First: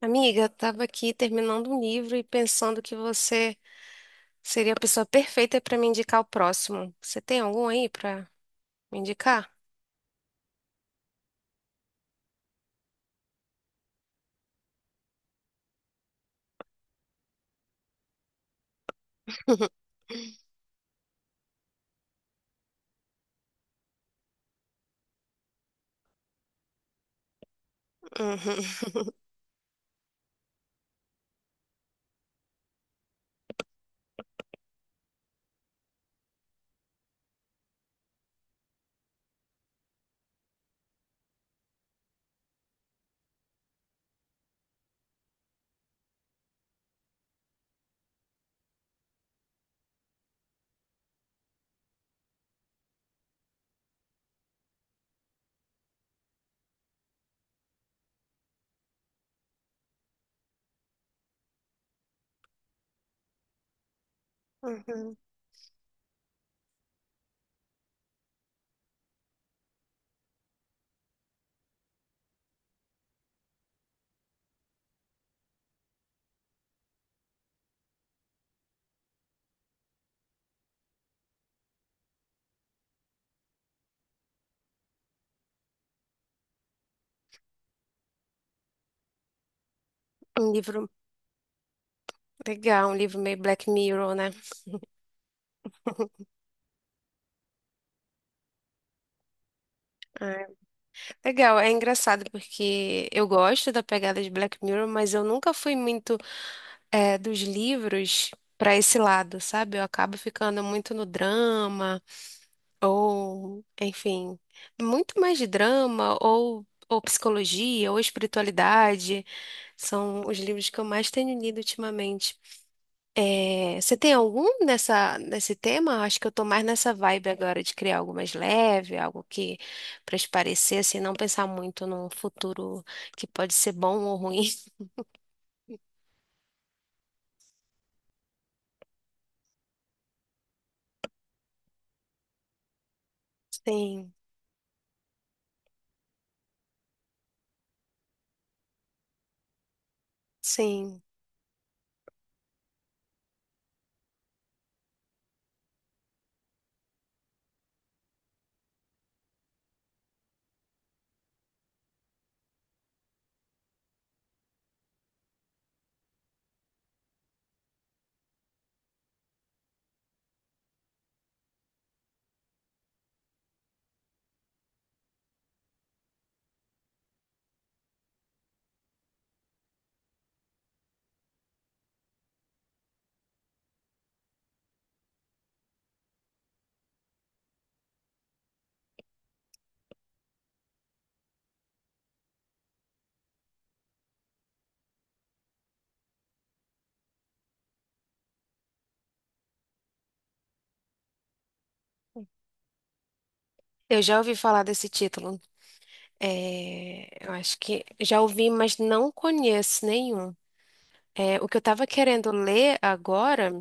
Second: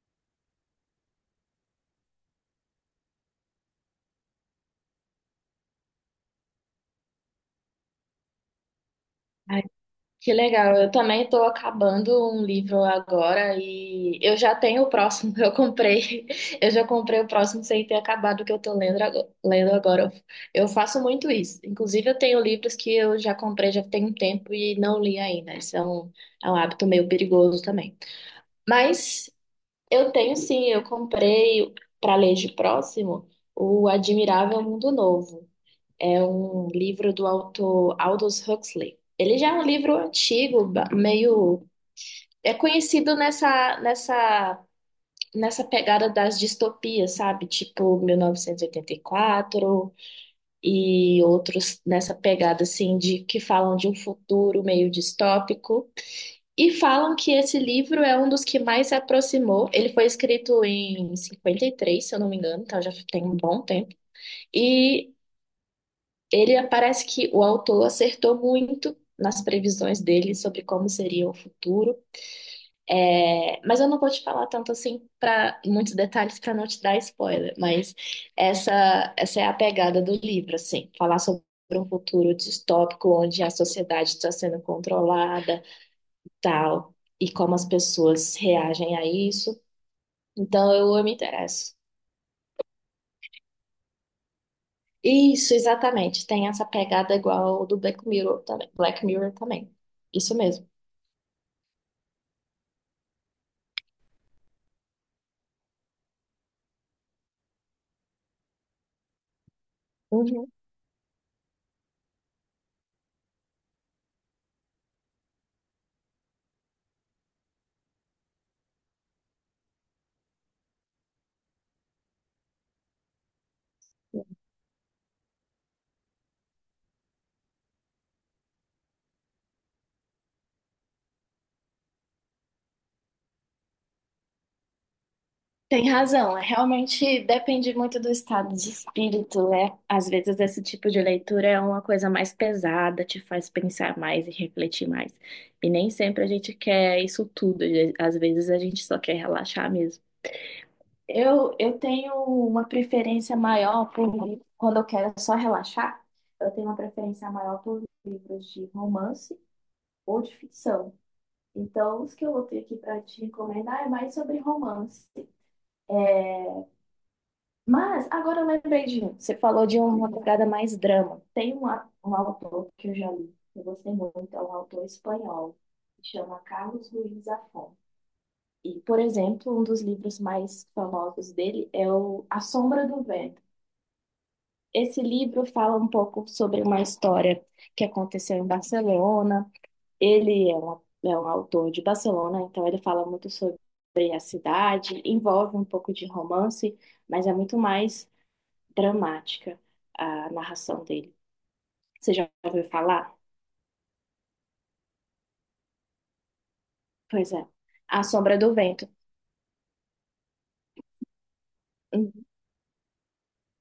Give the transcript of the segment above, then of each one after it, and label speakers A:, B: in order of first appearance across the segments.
A: Amiga, eu tava aqui terminando um livro e pensando que você seria a pessoa perfeita para me indicar o próximo. Você tem algum aí para me indicar?
B: Ai, que legal. Eu também estou acabando um livro agora e eu já tenho o próximo. Eu já comprei o próximo sem ter acabado o que eu estou lendo agora. Eu faço muito isso. Inclusive, eu tenho livros que eu já comprei já tem um tempo e não li ainda. É um hábito meio perigoso também.
A: Uhum.
B: Mas eu tenho sim, eu comprei para ler de próximo o Admirável Mundo Novo. É um livro do autor Aldous Huxley. Ele já é um livro antigo, meio. É conhecido nessa pegada das distopias, sabe? Tipo 1984 e oitenta e quatro e outros nessa pegada, assim, de que falam de um futuro meio distópico. E falam que esse livro é um dos que mais se aproximou. Ele foi escrito em 53, se eu não me engano, então já tem um bom tempo. E
A: Uhum.
B: ele parece que o autor acertou muito nas previsões dele sobre como seria o futuro. É, mas eu não vou te falar tanto assim para muitos detalhes para não te dar spoiler, mas essa é a pegada do livro, assim, falar sobre um futuro distópico onde a sociedade está sendo controlada, e tal, e como as pessoas reagem a isso.
A: Um
B: Então
A: livro
B: eu me interesso.
A: legal, um livro meio Black Mirror, né?
B: Isso, exatamente. Tem essa pegada igual do Black Mirror também. Isso
A: Ah,
B: mesmo.
A: legal. É engraçado porque eu gosto da pegada de Black Mirror, mas eu nunca fui muito dos livros para esse lado, sabe? Eu acabo
B: Uhum.
A: ficando muito no drama ou, enfim, muito mais de drama ou psicologia ou espiritualidade. São os livros que eu mais tenho lido ultimamente. É, você tem algum nesse tema? Acho que eu tô mais nessa vibe agora de criar algo mais leve, algo que para espairecer, assim, não pensar muito num futuro que pode ser bom ou ruim.
B: Tem razão, é, realmente depende muito do estado de espírito, né? Às vezes esse tipo de leitura é uma coisa mais pesada, te faz pensar
A: Sim,
B: mais e refletir mais. E nem sempre a gente quer isso tudo, e às vezes a gente só quer relaxar mesmo.
A: sim.
B: Eu tenho uma preferência maior por livro, quando eu quero só relaxar, eu tenho uma preferência maior por livros de romance ou de ficção. Então, os que eu vou ter aqui para te recomendar é mais sobre romance. Mas agora eu lembrei de um. Você falou de uma pegada mais drama. Um autor que eu já li, que eu gostei muito, é um autor espanhol, que chama Carlos Ruiz Zafón. E, por exemplo, um dos livros mais famosos dele é o A Sombra do Vento. Esse livro fala um pouco sobre uma história que aconteceu em Barcelona. É um autor de Barcelona, então ele fala muito sobre a cidade, envolve um pouco de romance, mas é muito mais dramática a narração dele. Você já ouviu falar?
A: Eu já ouvi falar desse título. É, eu
B: Pois é.
A: acho que
B: A
A: já
B: Sombra
A: ouvi,
B: do
A: mas
B: Vento.
A: não conheço nenhum. É, o que eu estava
B: Hum.
A: querendo ler agora.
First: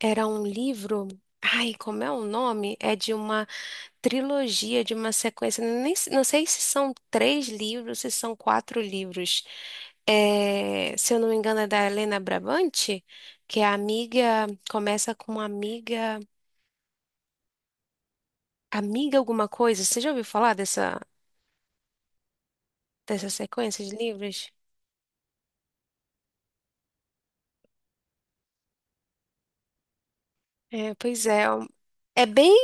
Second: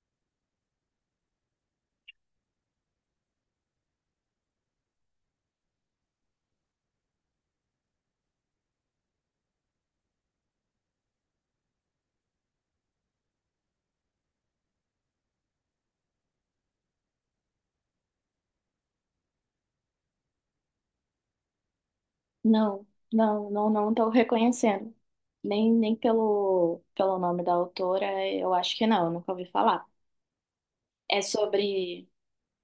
A: Era um livro. Ai, como é o nome? É de uma trilogia, de uma sequência. Nem, não sei se são três livros, se são quatro livros. É, se eu não me engano, é da Helena Brabante, que é a amiga. Começa com amiga. Amiga alguma coisa. Você já ouviu falar dessa,
B: Não,
A: dessa
B: não, não,
A: sequência
B: não
A: de
B: estou
A: livros?
B: reconhecendo. Nem pelo nome da autora, eu acho que não, eu nunca ouvi falar.
A: É,
B: É
A: pois é.
B: sobre.
A: É bem.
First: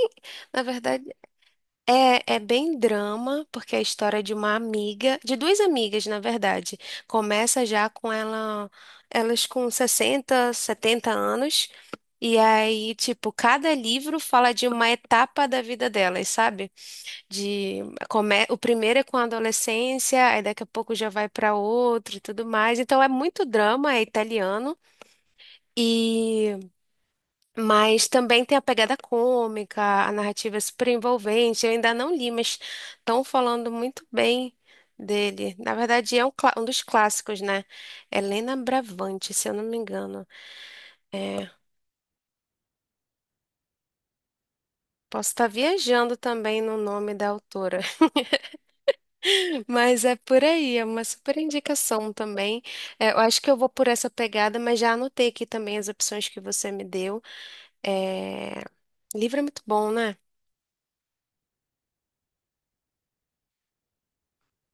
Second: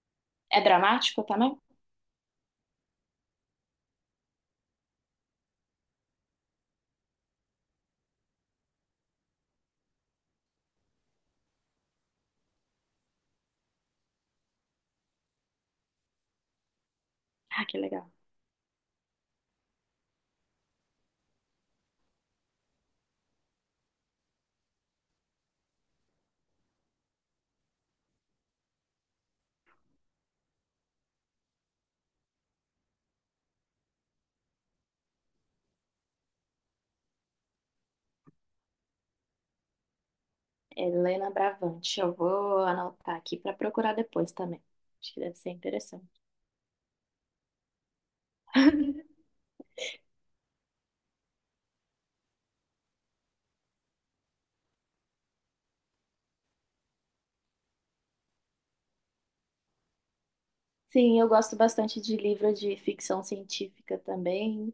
B: É
A: Na verdade.
B: dramático também?
A: É bem drama, porque é a história de uma amiga, de duas amigas, na verdade. Começa já com ela, elas com 60, 70 anos, e aí, tipo, cada livro fala de uma etapa da vida delas, sabe?
B: Ah, que
A: De,
B: legal.
A: o primeiro é com a adolescência, aí daqui a pouco já vai para outro e tudo mais. Então é muito drama, é italiano. E mas também tem a pegada cômica, a narrativa é super envolvente. Eu ainda não li, mas estão falando muito bem dele. Na verdade, é um dos clássicos, né? Helena Bravante, se eu não me engano.
B: Helena
A: É,
B: Bravante. Eu vou anotar aqui para procurar depois também. Acho que
A: posso
B: deve
A: estar
B: ser
A: viajando
B: interessante.
A: também no nome da autora, mas é por aí, é uma super indicação também. É, eu acho que eu vou por essa pegada, mas já anotei aqui também as opções que você me deu. É, livro é muito bom, né?
B: Sim, eu gosto bastante de livro de ficção científica também.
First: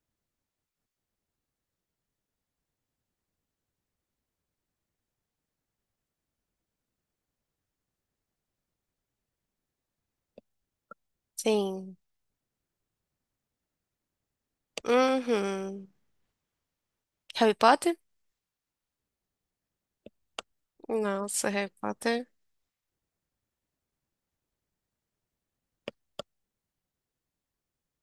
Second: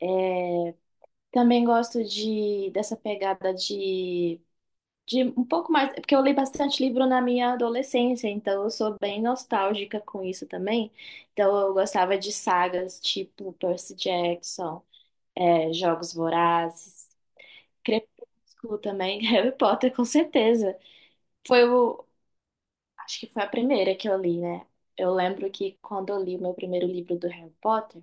B: É, também gosto de dessa pegada de um pouco mais, é porque eu li bastante livro na minha adolescência, então eu sou bem nostálgica com isso também. Então eu
A: Sim.
B: gostava de sagas tipo Percy Jackson, é,
A: Uhum.
B: Jogos Vorazes,
A: Harry Potter?
B: Crepúsculo também, Harry Potter com certeza.
A: Nossa,
B: Foi
A: Harry
B: o,
A: Potter,
B: acho que foi a primeira que eu li, né? Eu lembro que quando eu li o meu primeiro livro do Harry Potter,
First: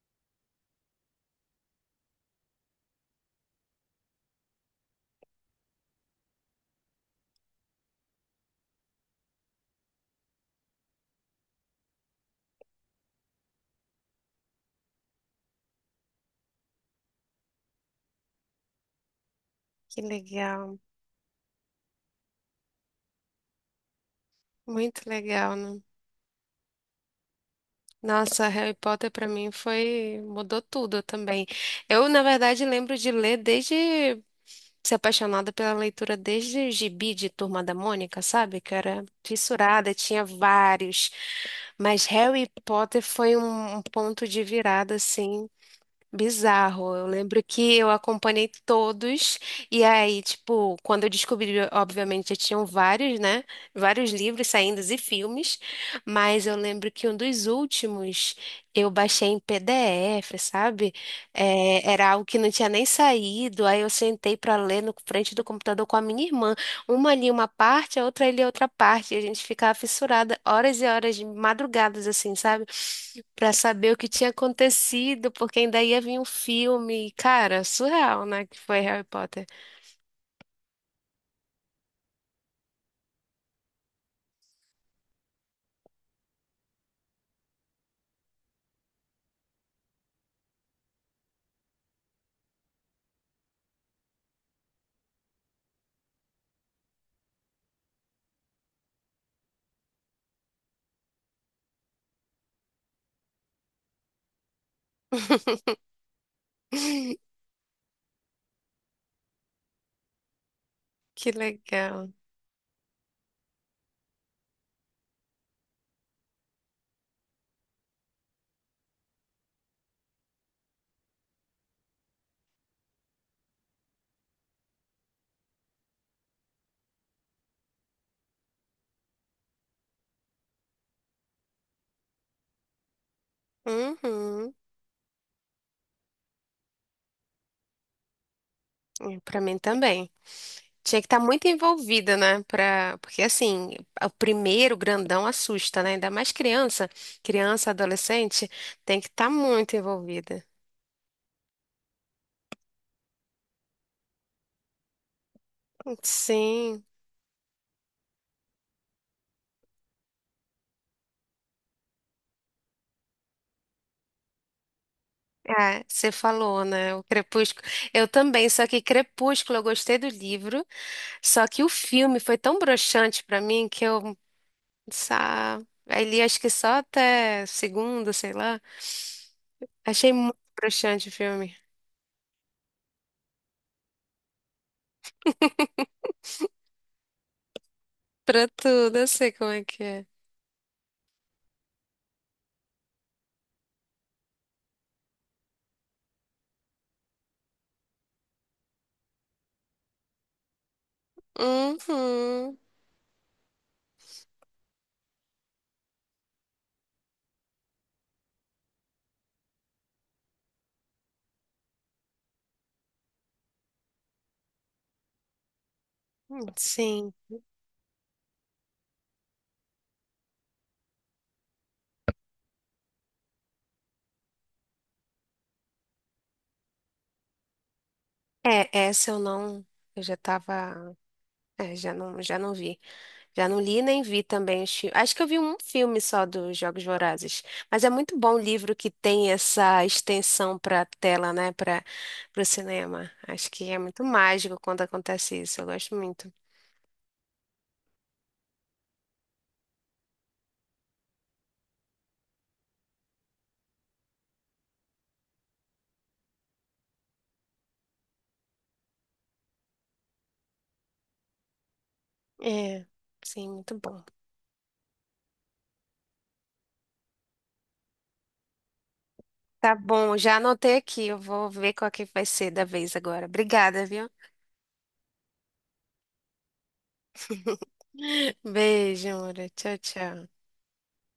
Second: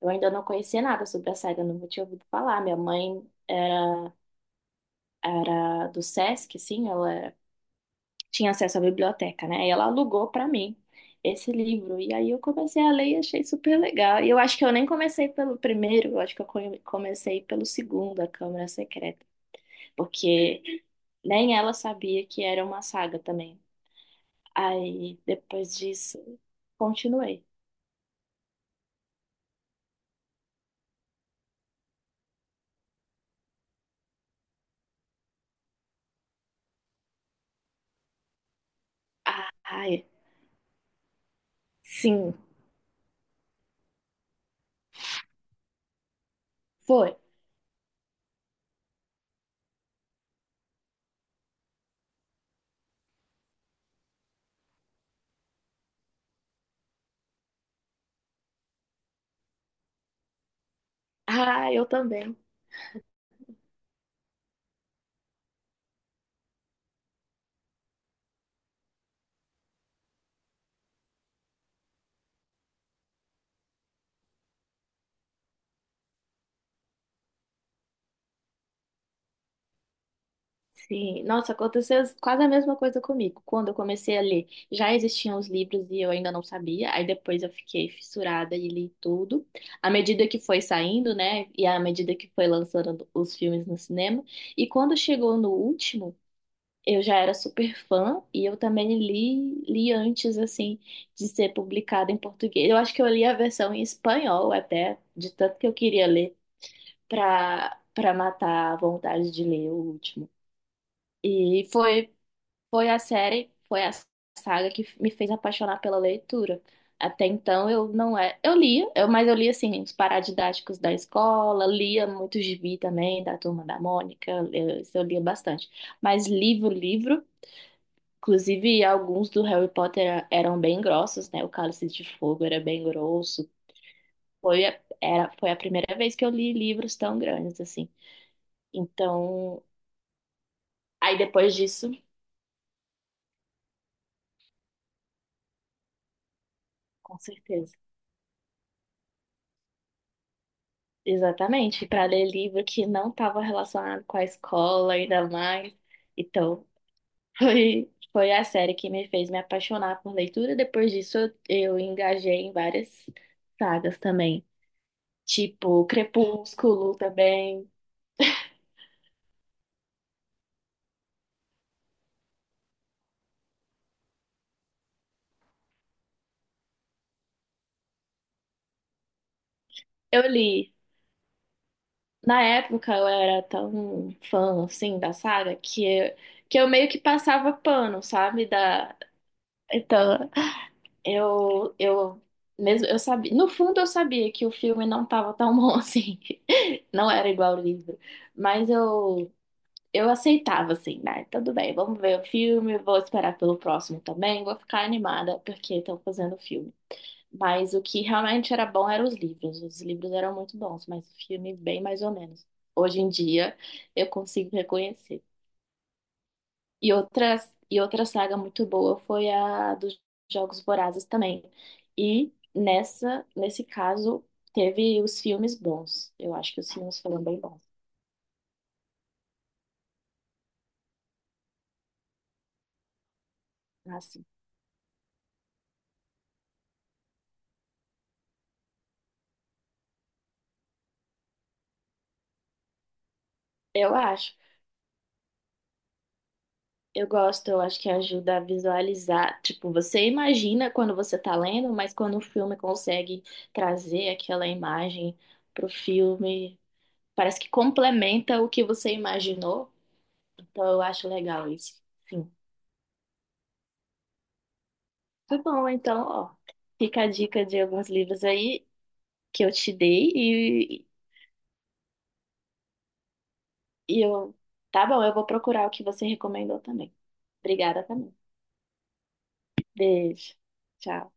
B: eu ainda não conhecia nada sobre a saga, não tinha ouvido falar. Minha mãe era do Sesc, assim, ela tinha acesso à biblioteca, né? E ela alugou para mim esse livro. E aí eu comecei a ler e achei super legal. E eu acho que eu nem comecei pelo primeiro, eu acho que comecei pelo segundo, A Câmara Secreta,
A: que
B: porque
A: legal.
B: nem ela sabia que era uma saga também.
A: Muito
B: Aí
A: legal,
B: depois
A: né?
B: disso, continuei.
A: Nossa, Harry Potter pra mim foi mudou tudo também. Eu, na verdade, lembro de ler desde ser apaixonada pela leitura desde o gibi de Turma da Mônica, sabe? Que eu era fissurada,
B: Ai,
A: tinha vários. Mas
B: sim,
A: Harry Potter foi um ponto de virada, assim, bizarro. Eu
B: foi.
A: lembro que eu acompanhei todos, e aí, tipo, quando eu descobri, obviamente, já tinham vários, né? Vários livros saindo e filmes, mas eu lembro que um dos últimos eu baixei em PDF, sabe?
B: Ah, eu
A: É, era algo
B: também.
A: que não tinha nem saído, aí eu sentei pra ler no frente do computador com a minha irmã. Uma ali uma parte, a outra ali outra parte. E a gente ficava fissurada horas e horas de madrugadas, assim, sabe? Pra saber o que tinha acontecido, porque ainda ia vir um filme. Cara, surreal, né? Que foi Harry Potter.
B: Sim, nossa, aconteceu quase a mesma coisa comigo. Quando eu comecei a ler, já existiam os livros e eu ainda não sabia. Aí depois eu fiquei fissurada e li tudo. À medida que foi saindo, né? E à medida que foi lançando os filmes no cinema. E quando chegou no último, eu já era super fã e eu também li, li antes, assim, de ser publicado em português. Eu acho que eu li a versão em espanhol até, de tanto que eu queria ler, pra matar a vontade de ler o último.
A: Que
B: E foi
A: legal.
B: foi foi a saga que me fez apaixonar pela leitura. Até então eu não é, eu lia, mas eu lia assim os paradidáticos da escola, lia muito gibi também da Turma da Mônica, isso eu lia bastante. Mas livro, inclusive alguns do Harry Potter eram bem grossos, né? O Cálice de Fogo era bem grosso.
A: Uhum.
B: Foi a primeira vez que eu li livros tão grandes assim.
A: É, pra mim
B: Então,
A: também. Tinha que estar
B: aí
A: muito
B: depois disso,
A: envolvida, né? Porque, assim, o primeiro grandão assusta, né? Ainda mais criança.
B: com
A: Criança,
B: certeza.
A: adolescente, tem que estar muito envolvida.
B: Exatamente, para ler livro que não estava relacionado com a escola, ainda mais. Então,
A: Sim.
B: foi a série que me fez me apaixonar por leitura. Depois disso, eu engajei em várias sagas também,
A: É,
B: tipo
A: você falou, né?
B: Crepúsculo
A: O Crepúsculo.
B: também.
A: Eu também, só que Crepúsculo eu gostei do livro, só que o filme foi tão broxante pra mim que eu sa- aí li acho que só até segunda, sei lá. Achei
B: Eu
A: muito
B: li.
A: broxante o filme.
B: Na época, eu era tão fã, assim, da saga, que eu meio que passava pano, sabe?
A: Pra
B: Da,
A: tudo, eu sei como é que é.
B: então, eu mesmo eu sabia, no fundo eu sabia que o filme não estava tão bom assim. Não era igual o livro, mas eu aceitava assim, né? Tudo bem, vamos ver o
A: Uhum,
B: filme, vou esperar pelo próximo também, vou ficar animada porque estão fazendo o filme. Mas o que realmente era bom eram os livros. Os livros eram muito bons, mas o filme bem mais ou menos. Hoje em dia eu consigo reconhecer.
A: sim.
B: E outra saga muito boa foi a dos Jogos Vorazes também. Nesse caso, teve os filmes bons. Eu acho que os filmes foram bem bons.
A: É, essa eu não, eu já tava, já não vi. Já não li nem vi
B: Assim,
A: também os filmes. Acho que eu vi um filme só dos Jogos Vorazes. Mas é muito bom o livro que tem essa extensão para tela, né? Para o cinema. Acho que é
B: eu
A: muito
B: acho.
A: mágico quando acontece isso. Eu gosto muito.
B: Eu acho que ajuda a visualizar. Tipo, você imagina quando você tá lendo, mas quando o filme consegue trazer aquela imagem pro filme, parece que complementa o que você imaginou. Então, eu acho legal isso. Sim.
A: É, sim, muito bom.
B: Tá bom, então, ó. Fica a dica de alguns livros aí que eu te
A: Tá
B: dei
A: bom, já anotei aqui. Eu vou ver qual que vai ser da vez agora. Obrigada,
B: e
A: viu?
B: eu. Tá bom, eu vou procurar o que você recomendou também. Obrigada também.
A: Beijo, amor. Tchau, tchau.
B: Beijo. Tchau.